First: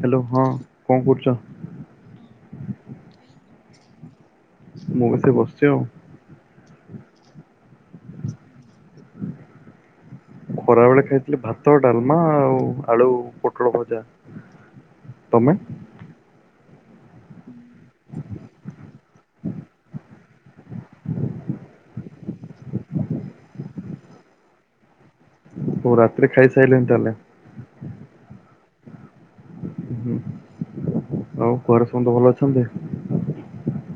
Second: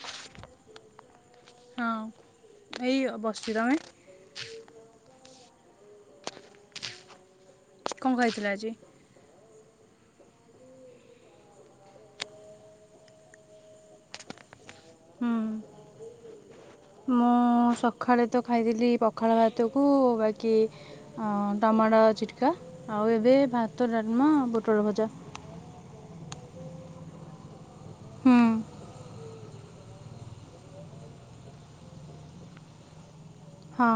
Hello ହଁ କଣ କରୁଛ ହଁ ଏଇ ବସିଛି ତମେ ମୁଁ ବିତ ବସିଛି ଆଉ କଣ ଖାଇଥିଲ ଆଜି? ଖରା ବେଳେ ଖାଇଥିଲି ଭାତ ଡାଲମା ଆଉ ଆଳୁ ପୋଟଳ ଭଜା ହୁଁ ତମେ ମୁଁ ସକାଳେ ତ ଖାଇଥିଲି ପଖାଳ ଭାତକୁ ବାକି ଟମାଟୋ ଚିଟକା ଆଉ ଏବେ ଭାତ ଡାଲମା ପୋଟଳ ଭଜା ଓ ରାତିରେ ଖାଇସାରିଳନି ତାହେଲେ ହୁଁ। ହୁଁ ଆଉ ଘର ସମତେ ଭଲ ଅଛନ୍ତି। ହଁ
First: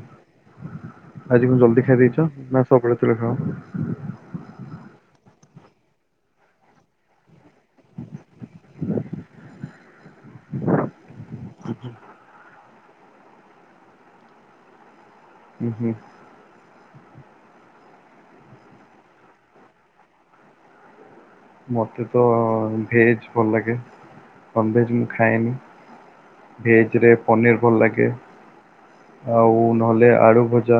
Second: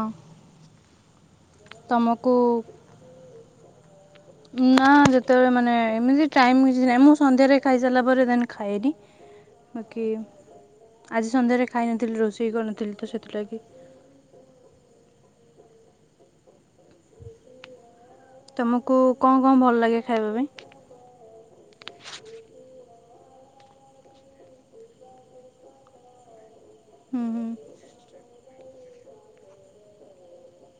ଆଜି ମୁ ଜଲ୍ଦି ଖାଇ ଦେଇଛ ତମକୁ ନା ସକାଳେ ତେଳେ ଖାଅ ନା ଯେତେବେଳେ ମାନେ ଏମିତି ଟାଇମ କିଛି ନାହିଁ ମୁଁ ସନ୍ଧ୍ୟାରେ ଖାଇସାରିଲା ପରେ ଦେନ୍ ଖାଏନି ବାକି ଆଜି ସନ୍ଧ୍ୟାରେ ଖାଇନଥିଲି ରୋଷେଇ କରିନଥିଲି ତ ସେଥିଲାଗି ହୁଁ ହୁଁ ତମକୁ କଣ କଣ ଭଲ ଲାଗେ ଖାଇବା ପାଇଁ ମତେ ତ ଭେଜ୍ ଭଲ ଲାଗେ ନନ୍ଭେଜ୍ ମୁଁ ଖାଏନି ଭେଜରେ ହୁଁ ହୁଁ ପନିର୍ ଭଲ ଲାଗେ ଆଉ ନହେଲେ ଆଳୁ ଭଜା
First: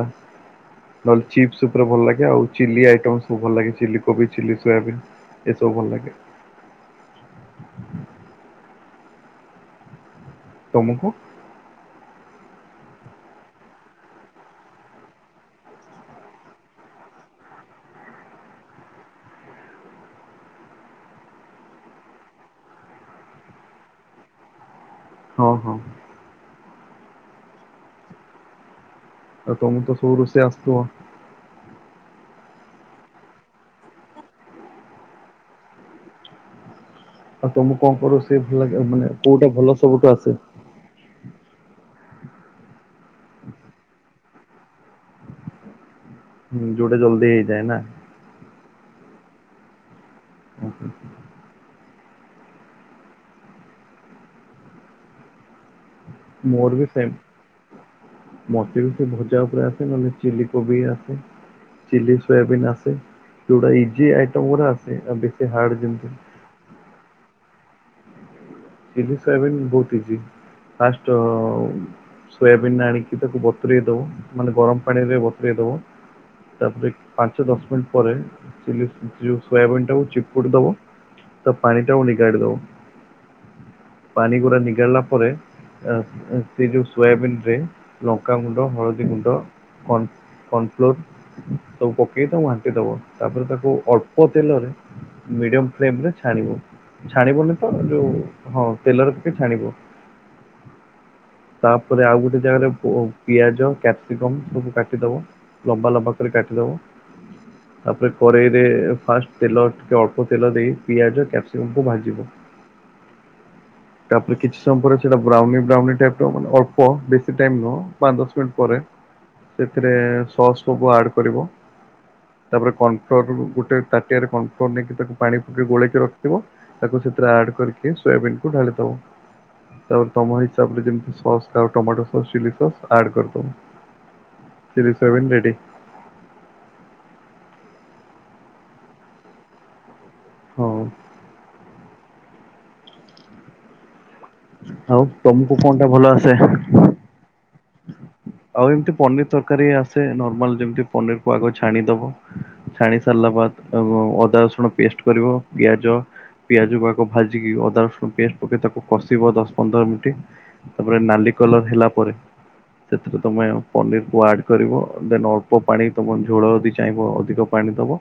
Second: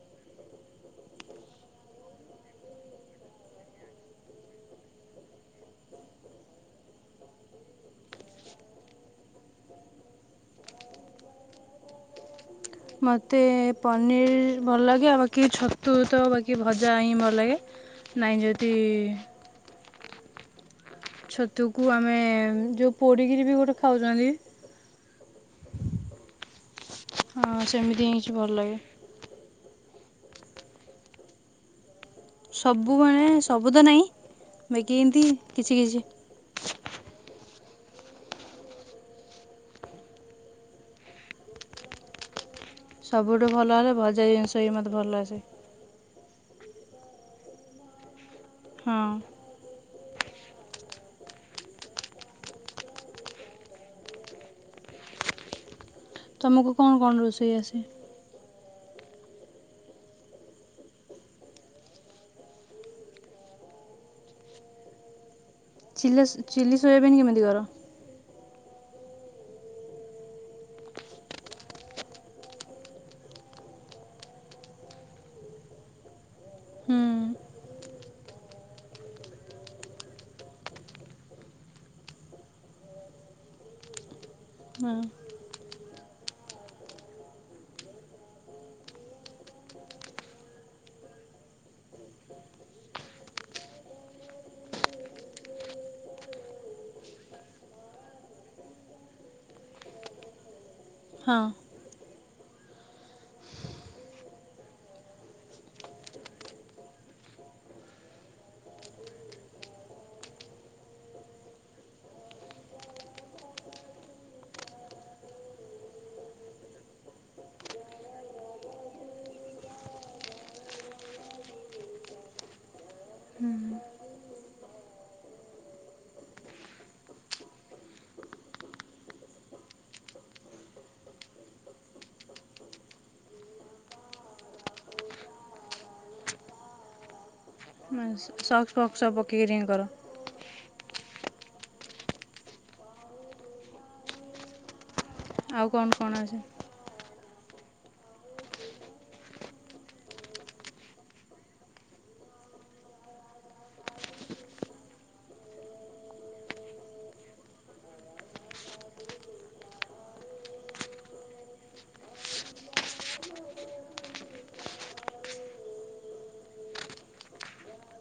ନହେଲେ ଚିପ୍ସ ଉପରେ ଭଲ ଲାଗେ ଆଉ ଚିଲି ଆଇଟମ ସବୁ ଭଲ ଲାଗେ ଚଲି କୋବି ଚିଲି ସୋୟାବିନ୍ ଏସବୁ ଭଲ ଲାଗେ ତମକୁ ମୋତେ ପନିର୍ ଭଲ ଲାଗେ ଆଉ ବାକି ଛତୁ ତ ବାକି ଭଜା ହିଁ ଭଲ ଲାଗେ ନାଇଁ ଯଦି ଛତୁକୁ ଆମେ ଯେଉ ପୋଡ଼ିକିରି ବି ଗୋଟେ ଖାଉଛନ୍ତି। ହଁ ହଁ ହଁ ସେମିତି ହେିଁ କିଛି ଭଲ ଲାଗେ ଆ ତମ ତ ସବୁ ରୋଷେଇ ଆସୁ ଥିବ ସବୁ ମାନେ ସବୁ ତ ନାହିଁ ବାକି ଏମତି କିଛି କିଛି ଆଉ ତମକୁ କଣ କଣ ରୋଷେଇ ଭଲ ଲାଗେ ମାନେ କୋଉଟା ଭଲ ସବୁଠୁ ଆସେ। ସବୁଠୁ ଭଲ ହେଲେ ଭଜା ଜିନିଷ ହିଁ ମୋତେ ଭଲ ଆସେ। ଯୋଟା ଜଲଦି ହେଇଯାଏ ନା ହଁ ମୋର ତୁମକୁ ବି କଣ ସେମ୍ କଣ ରୋଷେଇ ଆସ? ମତେ ବି ସେ ଭଜା ଉପରେ ଆସେ ନହେଲେ ଚିଲି କୋବି ଆସେ ଚିଲି ସୋୟାବିନ୍ ଆସେ ଯୋଉଟା ଇଜି ଆଇଟ ଗୁଡା ଆସେ। ହାର୍ଡ ଯେମିତି ଚିଲ ଚିଲି ସୋୟାବିନ୍ କେମିତି କର? ଚିଲି ସୋୟାବିିନ ବହୁତ ଇଜି ଫାଷ୍ଟ ସୋୟାବିିନ ଆଣିକି ତାକୁ ବତୁରଇ ଦବ ମାନେ ଗରମ ପାଣିରେ ବତୁରଇ ଦବ ତାପରେ ହୁଁ ପାଞ୍ଚ ଦଶ ମିନିଟ ପରେ ଚ ସୋୟାବିିନ ଟାକୁ ଚିପକୁଟି ଦବ ତା ପାଣି ଟାକୁ ନିଗାଡି ଦବ ପାଣି ଗୁଡା ହଁ ନିଗାଡିଲା ପରେ ସେ ଯୋଉ ସୋୟାବିନରେ ଲଙ୍କା ଗୁଣ୍ଡ ହଳଦୀ ଗୁଣ୍ଡ କନ କନଫ୍ଲୋର ର ସବୁ ପକେଇ ତାକୁ ଘାଣ୍ଟି ଦବ ତାପରେ ତାକୁ ଅଳ୍ପ ତେଲରେ ମିଡିୟମ ଫେମ୍ ରେ ଛାଣିବ ଛାଣିବନି ତ ଯୋଉ ହଁ ତେଲର ଟିକେ ଛାଣିଦବ ହଁ ତାପରେ ଆଉ ଗୋେ ଜାଗ ପିଆଜ କ୍ୟାପସିକମ ସବୁ କାଟିଦବ ଲମ୍ବା ଲମ୍ବା କରି କାଟିଦବ ତାପରେ କରେେଇରେ ଫାଷ୍ଟ ତେଲ ଟିକେ ଅଳ୍ପ ତେଲ ଦେଇ ପିଆଜ କ୍ୟାପସିକମ କ ଭାଜିବ ତାପରେ କିଛି ସମୟ ପରେ ସେଟା ବ୍ରାଉନ ବ୍ରାଉନ ଅଳ୍ପ ବେଶ ଟାଇ ନୁହଁ ପାଞ୍ଚ ଦଶ ମିନିଟ ପରେ ସେଥିରେ ସସ୍ ସବୁ ଆଡ କରିବ ତାପରେ କନଫଲୋର ଗୋଟେ ତାଟିଆରେ କଫ୍ଲୋର ନେଇକି ତାକୁ ପାଣି ପକି ଗୋଳେଇକି ରଖିଥିବ ତାକୁ ସେଥିରେ ଆଡ କରିକି ସୋୟାବିନ୍ କୁ ଢାଳିବ ତାପରେ ତମ ହିସାବରେମ ସସ ଆଉ tomato sauce chilli sauce add କରିଦବ ଚିଲି ସୋୟାବଡି ରେଡି। ସକ୍ସ ଫକ୍ସ ସବୁ ପକେଇକିରି କର। ହଉ। ହୋଉ। ତମକୁ କଣ ଟା ଭଲ ଆସେ? ଆଉ ଏମିତି ପନିର ତରକାରୀ ଆସେ ନର୍ମାଲ ଯେମତି ପନିରକୁ ଆଗ ଛାଣିଦବ ଛାଣି ସାରିଲା ବାଦ ଅଦା ରସୁଣ ପେଷ୍ଟ କରିବ ପିଆଜ ପିଆଜକୁ ଆଗ ଭାଜିକି ଅଦା ରସୁଣ ପେଷ୍ଟ ପକେଇ ତାକୁ କଷିବ ଦଶ ପନ୍ଦର ମିନିଟ ତାପରେ ନାଲି କଲର ହେଲା ପରେ। ସେଥିରେ ତମେ ପନିରକୁ ଆଡ କରିବ ଦେନ ଅଳ୍ପ ପାଣି ତମ ଝୋଳ ଯଦି ଚାହିଁବ ଅଧିକ ପାଣି ଦବ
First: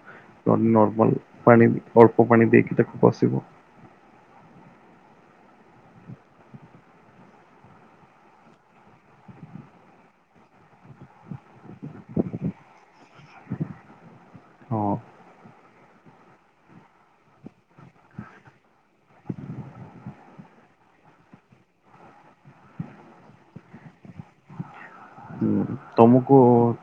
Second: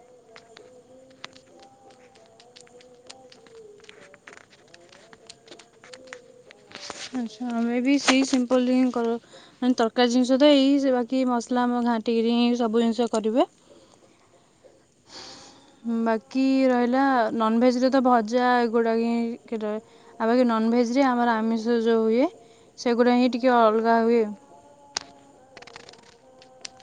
ନହେ ନର୍ମାଲ ପାଣି ଅଳ୍ପ ପାଣି ଦେଇକି ତାକୁ କଷିବ। ଆଛା ଆମେ ବି ସେଇ ସିମ୍ପଲ ତରକାରୀ ଜିନିଷ ତ ଏଇ ବାକି ମସଲା ଆମ ଘାଣ୍ଟିକିରିି ସବୁ ଜିନିଷ କରିବେ। ହଁ। ବାକି ରହିଲା ନନଭେଜରେ ତ ଭଜା ଏଗୁଡ଼ାକ ହିଁ ଆଉ ବାକି ନନଭେଜରେ ଆମର ଆମିଷ ଯେଉଁ ହୁଏ ସେଗୁଡ଼ା ହିଁ ଟିକିଏ ଅଲଗା ହୁଏ। ହ ତମକୁ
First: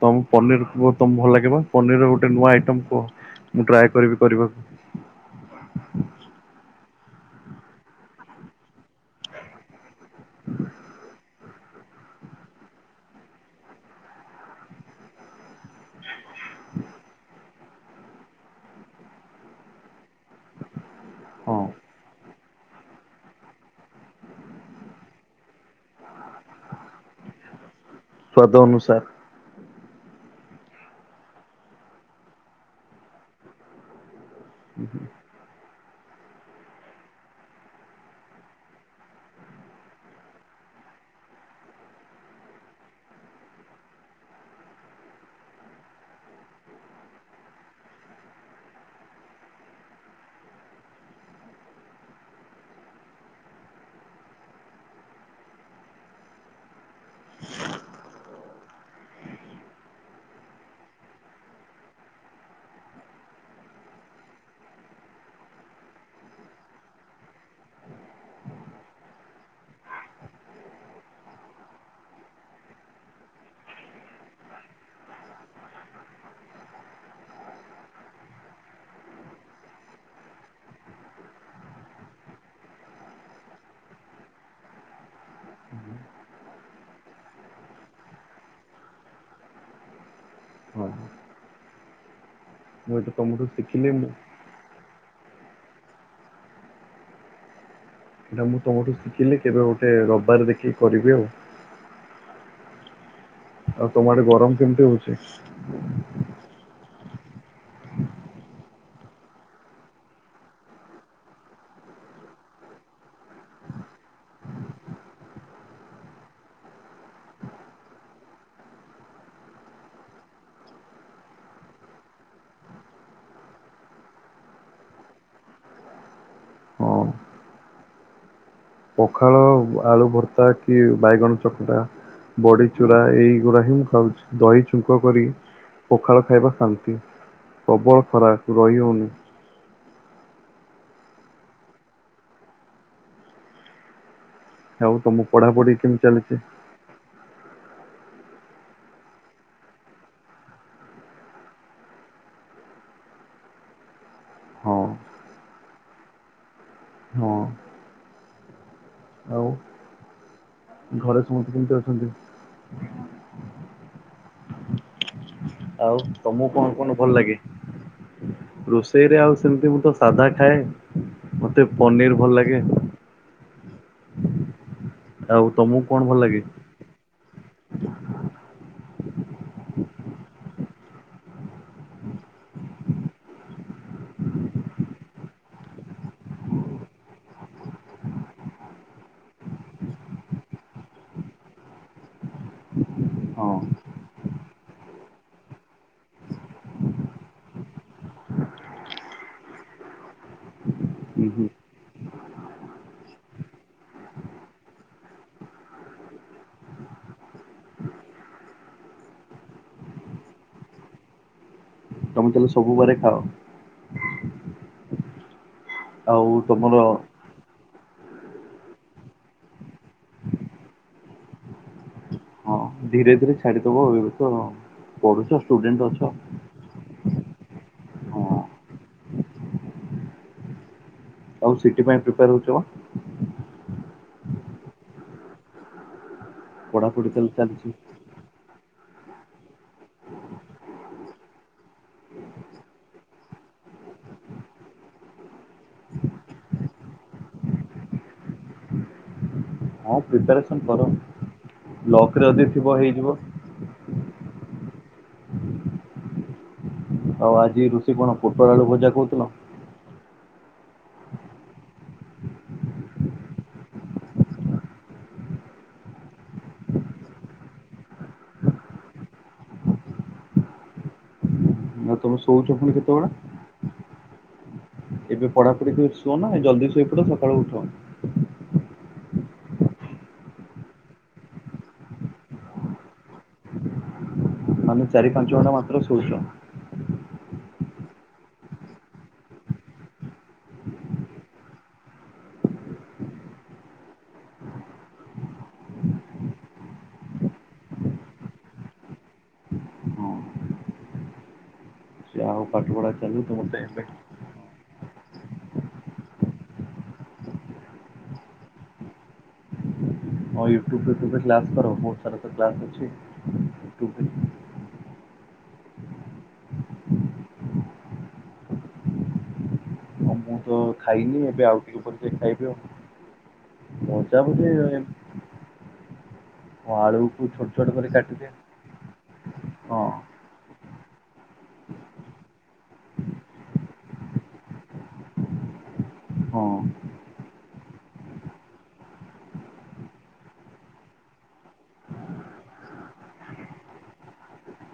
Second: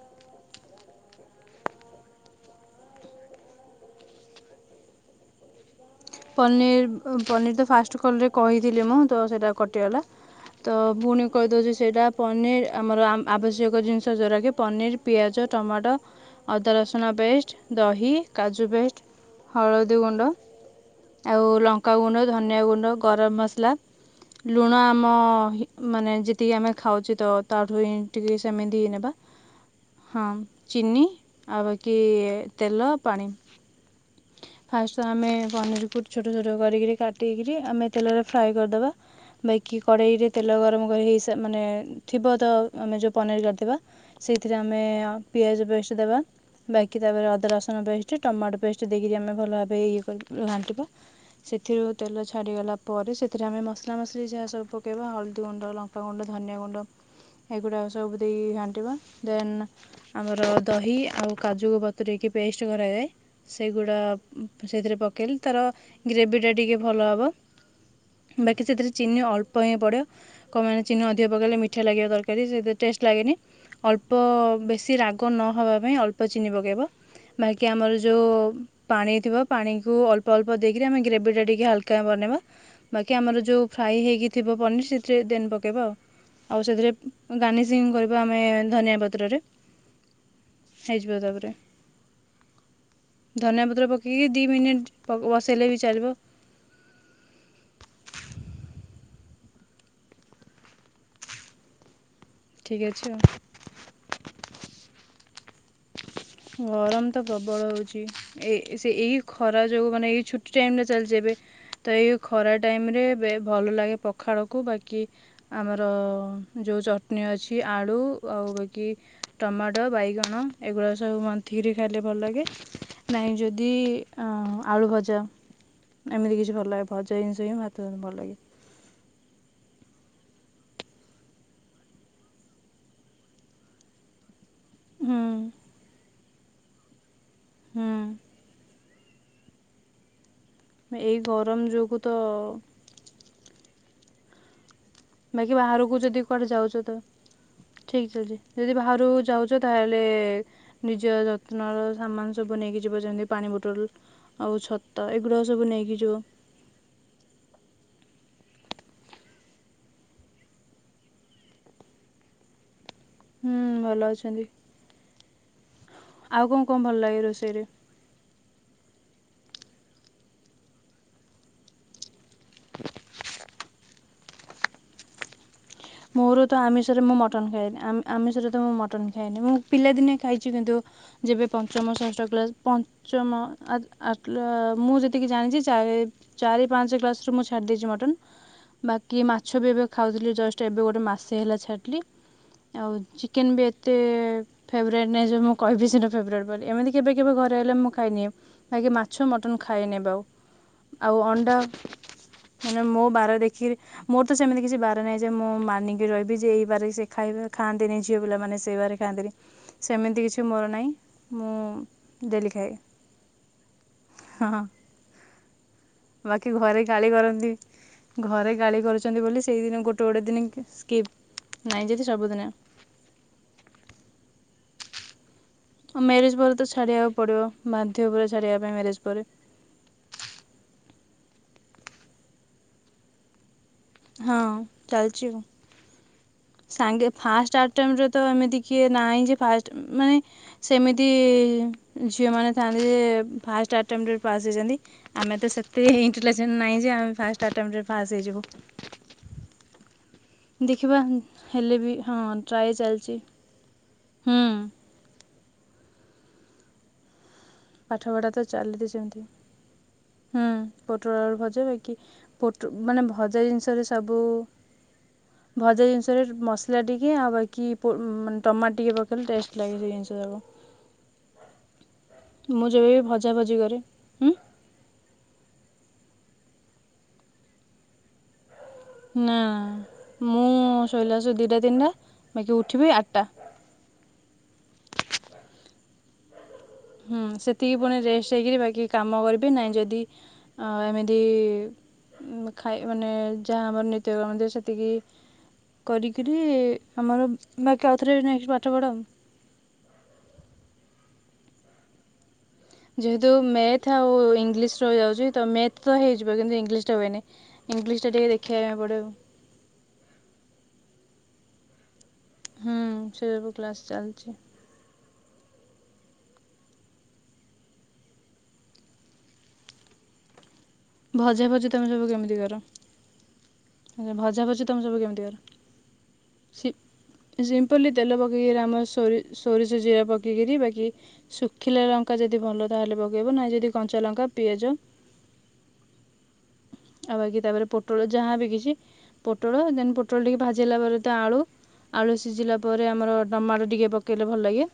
ତ ପନିରକୁ ତ ଭଲ ଲାଗିବ ପନିର ଗୋଟେ ନୂଆ ଆଇଟମ କୁହ ମୁଁ ଟ୍ରାଏ କରିବି କରିବାକୁ। ପନିର୍ ପନିର୍ ତ ଫାଷ୍ଟ କଲେ କହିଥିଲି ମୁଁ ତ ସେଇଟା କଟିଗଲା ତ ପୁଣି କହିଦଉଛି ସେଇଟା ପନିର ଆମର ଆବଶ୍ୟକ ଜିନିଷ ଯୋଉଟାକି ପନିର ପିଆଜ ଟମାଟୋ। ଅଦା ରସୁଣ ପେଷ୍ଟ। ଦହି କାଜୁ ପେଷ୍ଟ ହଳଦୀ ଗୁଣ୍ଡ ଆଉ ହଁ ଲଙ୍କା ଗୁଣ୍ଡ ଧନି ଗୁଣ୍ଡ ଗରମ ମସଲା ଲୁଣ ଆମ ମାନେ ଯେତିକି ଆମେ ଖାଉଚେ ତ ଟିକେ ସ୍ଵାଦ ସେମିତି ହେଇ ଅନୁସାର ନେବା ହଁ ଚିନି ଆଉ ବାକି ତେଲ ପାଣି। ଫାଷ୍ଟ ତ ଆମେ ପନିର ଛୋଟ ଛୋଟ କରିକିରି କାଟିକିରି ଆମେ ତେଲରେ ଫ୍ରାଏ କରିଦେବା ବାକି କଡ଼େଇରେ ତେଲ ଗରମ କରିଇ ମାନେ ଥିବ ତ ଆମେ ଯେଉ ପନିର କାଟିଦବା ସେଇଥିରେ ଆମେ ପିଆଜ ପେଷ୍ଟ ଦେବା ବାକି ତାପରେ ଅଦା ରସୁ ପେଷ୍ଟ ଟମାଟୋ ପେଷ୍ଟ ଦେଇକରି ଆମେ ଭଲ ଭାବେ ଇଏ ଘାଣ୍ଟିବା ସେଥିରୁ ତେଲ ଛାଡ଼ିଗଲା ପରେ ସେଥିରେ ଆମେ ମସଲା ମସଲି ଯାହା ସବୁ ପକେଇବା ହଳଦୀ ଗୁଣ୍ଡ ଲଙ୍କାଗୁଣ୍ଡ ଧନିଆ ଗୁଣ୍ଡ ଏଗୁଡ଼ାକ ସବୁ ଦେଇକି ଘାଣ୍ଟିବା ଦେନ୍ ଆମର ଦହି ଆଉ କାଜୁକୁ ବତୁରେଇକି ପେଷ୍ଟ କରାଯାଏ। ସେଗୁଡ଼ା ସେଥିରେ ପକେଇଲେ ତାର ଗ୍ରେଭିଟା ଟିକେ ଭଲ ହେବ ବାକି ସେଥିରେ ଚିନି ଅଳ୍ପ ହିଁ ପଡ଼ିବ କଣ ଚିନି ଅଧିକ ପକେଇଲେ ମିଠା ଲାଗିବା ତରକାରୀ ସେଥିରେ ଟେଷ୍ଟ ଲାଗେନି ଅଳ୍ପ ବେଶି ରାଗ ନ ହେବା ପାଇଁ ଅଳ୍ପ ଚିନି ପକାଇବ ବାକି ଆମର ଯେଉଁ ପାଣି ଥିବ ପାଣିକୁ ଅଳ୍ପ ଅଳ୍ପ ଦେଇକରି ଆମେ ଗ୍ରେଭିଟା ଟିକେ ହାଲକା ବନେଇବା ବାକି ଆମର ଯେଉଁ ଫ୍ରାଏ ହେଇକି ଥିବ ପନିର ସେଥିରେ ଦେନ୍ ପକାଇବା ଆଉ ସେଥିରେ ଗାର୍ନିସିଙ୍ଗ କରିବା ଆମେ ଧନିଆ ପତ୍ରରେ ହଁ ହେଇଯିବ ତାପରେ। ମୁଁ ଏଇଟା ତମଠୁ ଧନିଆ ପତ୍ର ଶିଖିଲି ମୁଁ ପକେଇକି ଦିଇ ମିନିଟ୍ ବସେଇଲେ ବି ଚାଲିବ। ଏଇଟା ମୁଁ ତମଠୁ ଶିଖିଲି କେବେ ଗୋଟେ ରବିବାର ଦେଖିକି କରିବି ଆଉ। ଠିକ ଅଛ ଆଉ। ଆଉ ତମ ଆଡେ ଗରମ କେମିତି ହଉଛି? ଗରମ ତ ପ୍ରବଳ ହେଉଛି ଏ ସେ ଏଇ ଖରା ଯୋଗୁଁ ମାନେ ଏଇ ଛୁଟି ଟାଇମରେ ଚାଲିଛି ଏବେ ତ ଏଇ ଖରା ଟାଇମରେ ଭଲ ଲାଗେ ପଖାଳକୁ ବାକି ଆମର ଯେଉଁ ଚଟଣି ଅଛି ଆଳୁ ଆଉ ବାକି ଟମାଟୋ ବାଇଗଣ ଏଗୁଡ଼ାକ ସବୁ। ସବୁ ମନ୍ତିକରି ଖାଇଲେ ଭଲ ଲାଗେ ନାହିଁ ଯଦି ଆଳୁ ଭଜା ଏମିତି କିଛି ଭଲ ଲାଗେ ହଁ ଭଜା ଜିନିଷ ହିଁ ଭାତ ଭଲ ଲାଗେ। ପଖାଳ ଆଳୁ ଭର୍ତ୍ତା କି ବାଇଗଣ ଚକଟା ବଡି ଚୁରା ଏଇଗୁଡା ହିଁ ମୁଁ ଖାଉଛି। ଦହି ଛୁଙ୍କ ହୁଁ କରି ପଖାଳ ଖାଇବା ଶାନ୍ତି। ହୁଁ ପ୍ରବଳ ଖରାପ ରହି ହଉନି। ଏଇ ଗରମ ଯୋଗୁ ତ। ଆଉ ତମ ବାକି ପଢାପଢି ବାହାରକୁ ଯଦି କୁଆଡ଼େ ଯାଉଛ ତ ଠିକ୍ ଚାଲିଛି ଯଦି ବାହାରକୁ ଯାଉଛ ତାହେଲେ ନିଜ ଯତ୍ନର ସାମାନ ସବୁ ନେଇକି ଯିବ ଯେମିତି ପାଣି ବୋଟଲ ଆଉ ହଁ ଛତା ଏଗୁଡ଼ାକ ସବୁ ନେଇକି ଯିବ। ହଁ ଆଉ ଘରେ ସମସ୍ତେ କେମିତି ଅଛନ୍ତି? ହୁଁ ଭଲ ଅଛନ୍ତି। ଆଉ ତମକୁ କଣ କଣ ଭଲ ଲାଗେ ରୋଷେଇ? ସେରେ ଆଉ ସେମତି ମୁଁ ତ ସାଧା ଖାଏ ମତେ ପନିର ଭଲ ଲାଗେ। ଆଜ୍ଞା ହଉ। ତମକୁ କଣ ଭଲ ମୋର ଲାଗେ। ତ ଆମିଷରେ ମୁଁ ମଟନ୍ ଖାଏନି ଆ -ଆମିଷରେ ତ ମୁଁ ମଟନ୍ ଖାଏନି ମୁଁ ପିଲାଦିନେ ଖାଇଛି କିନ୍ତୁ ଯେବେ ପଞ୍ଚମ ଷଷ୍ଠ କ୍ଲାସ ପଞ୍ଚମ ଆ- ଆ-ଆଟଲା ମୁଁ ଯେତିକି ଜାଣିଛି ଚାରି ପାଞ୍ଚ କ୍ଲାସରୁୁ ମୁଁ ଛାଡ଼ି ଦେଇେଇଛି ମଟନ୍ ବାକି ମାଛ ବି ଏବେ ଖାଉଥିଲି ଜଷ୍ଟ ଏବେ ଗୋଟେ ମାସ ହେଲା ଛାଡିଲି ଆଉ ଚିକେନ ବି ଏତେ ଫେବରେଟ୍ ନାହିଁ ଯେ ମୁଁ କହିବି ସିନା ଫେବରେଟ୍ ବୋଲି ଏମିତି କେବେ କେବେ ଘରେ ଆଲେ ମୁଁ ଖାଇନିଏ କାହିଁକି ମାଛ ମଟନ୍ ଖାଏନି ଏଵେ ଆଉ ଆଉ ହଁ ଅଣ୍ଡା ମାନେ ମୋ ବାର ଦେଖି ମୋର ତ ସେମତି କିଛି ବାର ନାଇ ଯେ ମୁଁ ମାନିକି ରହିବି ଯେ ଏଇ ବାର ସେ ଖାଇ ଖାଆନ୍ତିନି ଝିଅ ପିଲାମାନେ ସେ ବାର ଖାଆନ୍ତିନି ସେମିତି କିଛି ମୋର ନାହିଁ ମୁଁ ହଲେ ସବୁବେଳେ ଖାଏ ହଁ ଆଉ ବାକି ତମର ଘରେ ଗାଳି କରନ୍ତି। ଘରେ ଗାଳି କରୁଛନ୍ତି ବୋଲି ସେଇଦିନ ଗୋ ଟେ ଗୋଟେ ଦିନ ସ୍କିପ୍। ନାଇଁ ଯଦି ସବୁଦିନେ। ହଁ ଧୀରେ ଧୀରେ ଛାଡିଦବ। ଏବେ ତ ପଢୁଛ। ଷ୍ଟୁଡେଣ୍ଟ ଅଛ ଓ ମ୍ୟାରେଜ ପରେ ତ ଛାଡ଼ିଵା ପଡିବ ବାଧ୍ୟ ପୁରା ହଁ। ଛାଡିଵା ପାଇଁ ମ୍ୟାରେଜ ପରେ। ଆଉ ସି ଟି ପାଇଁ ପ୍ରିପାର ହଉଛ ଅ ହଁ ଚାଲିଛି ପଢାପଢି ସାଙ୍ଗେ ତାହେଲେ ଫାଷ୍ଟ୍ ଚାଲିଛି ଆଟେମ୍ପଟରେ ତ ଏମିତି କିଏ ନାହିଁ ଯେ ଫାଷ୍ଟ ଅ ମାନେ ସେମିତି ଇ-ଇ-ଇ ଝିଅମାନେ ଥାଆନ୍ତି ଯେ ଏ-ଏ ଫାଷ୍ଟ ଆଟେମ୍ଟରେ ପାସ୍ ହେଇଯାନ୍ତି। ଆମେ ତ ସେତେ ଇଣ୍ଟେଲିଜେନ୍ ନାହିଁ ଯେ ଆମେ ଫାଷ୍ଟ ଆଟେମ୍ଟରେ ପାସ୍ ହେଇଯିବୁ। ହଁ ପ୍ରିପାରେସନ କର। ଦେଖିବା ହେଲେ ବି ହଁ ଲକରେ ଯଦି ଥିବ ଟ୍ରାଏ ହେଇଯିବ ଚାଲିଛି। ହୁଁ। ଆଉ ଆଜି ରୋଷଇ କଣ ପାଠପଢ଼ା ତ ପୋଟଳ ଆଳୁ ଚାଲିଛି ଭଜା ସେମିତି କହୁଥିଲ। ହୁଁ ପୋଟଳ ଆଳୁ ଭଜା ବାକି ପୋଟ୍ ମାନେ ଭଜା ଜିନିଷରେ ସବୁ ଉ ଭଜା ଜିନିଷରେ ମସଲା ଟିକେ ଆଉ ବାକି ପୋ ଓ-ଓ ମାନେ ଟମାଟୋ ଟିକେ ପକେଇଲେ ଟେଷ୍ଟ ଲାଗେ ସେ ଜିନିଷ ଯାକ। ଆଉ ତମେ ଶୋଉଛ ମୁଁ ପୁଣି ଯେବେବି କେତେବେଳେ ଭଜା ଭଜି କରେ ହୁଁ ଏବେ ପଢାପଢି କରି ଶୁଅନା ଜଲଦି ଶୋଇପଡ ସକାଳୁ ଉଠ। ନା ମୁଁ ଶୋଇଲା ଆସୁ ଦୁଇଟା ତିନିଟା ବାକି ଉଠିବି ଆଠଟା। ମାନେ ଚାରି ପାଞ୍ଚ ଘଣ୍ଟା ମାତ୍ର ଶଉଛ। ହୁଁ ସେତିକି ପୁଣି ରେଷ୍ଟ ହେଇକରି ବାକି କାମ କରିବେ ନାହିଁ ଯଦି ଏମିତି ଖାଇ ମାନେ ଯାହା ଆମର ନିତ୍ୟକରଣ ଦ ସେତିକି କରିକିରି ଆମର ବାକି ଆଉଥରେ ନେକ୍ସଟ ପାଠ ପଢ଼ା। ହଁ। ସେ ଆଉ ପାଠ ପଢା ଚାଲୁ ଯେହେତୁ ତମର ତ ଏବେ ମେଥ୍ ଆଉ ଇଂଲିଶ ରହିଯାଉଛି ତ ମ୍ୟାଥ ତ ହେଇଯିବ। କିନ୍ତୁ ଇଂଲିଶ ଟା ହୁଏନି। ଇଂଲିଶ ଟା ଟିକେ ଦେଖିବା ପାଇଁ ପଡିବ। ହଁ ୟୁଟ୍ୟୁବ ଫ୍ୟୁଟୁବ ରେ କ୍ଲାସ କର ବହୁତ ସାରା କ୍ଲାସ ହୁଁ ଅଛି ସେ ସବୁ କ୍ଲାସ୍ ୟୁଟୁଵ୍ ଚାଲିଛି ରେ। ଆଉ ମୁଁ ତ ଖାଇନି ଏବେ ଭଜା ଆଉ ଟିକେ ପରେ ଯାଇ ଖାଇବି ଆଉ। ଆ ଭଜା ଭଜି ତମେ ସବୁ କେମିତି କର? ସି ଆଳୁକୁ ଛୋଟ ଛୋଟ କରି ସିମ୍ପଲି ତେଲ କାଟିବେ ପକେଇକିରି ଆମ ସୋରି ସୋରିଷ ହଁ ଜିରା ପକେଇକିରି ବାକି ରି ଶୁଖିଲା ଲଙ୍କା ଯଦି ଭଲ ତାହେଲେ ପକେଇବ ନାହିଁ ଯଦି କଞ୍ଚା ଲଙ୍କା, ପିଆଜ। ହଁ ଆଉ ବାକି ତାପରେ ପୋଟଳ ଯାହା ବି କିଛି କି ପୋଟଳ ଦେନ୍ ପୋଟଳ ଟିକେ ଭାଜି ହେଲାପରେ ଆଳୁ। ଆଳୁ ସିଝିଲା ପରେ ଆମର ଟମାଟୋ ଟିକେ ପକେଇଲେ ଭଲଲାଗେ।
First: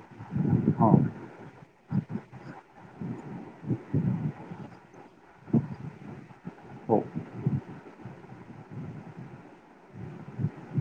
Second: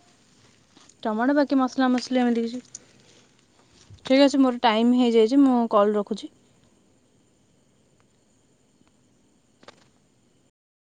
ହଁ ଟମାଟ ବାକି ମସଲା ମସଲି ଏମିତି କିଛି। ଠିକ୍ ଅଛି ମୋର ଟାଇମ ହେଇଯାଇଛି ମୁଁ କଲ ରଖୁଛି। ହଉ।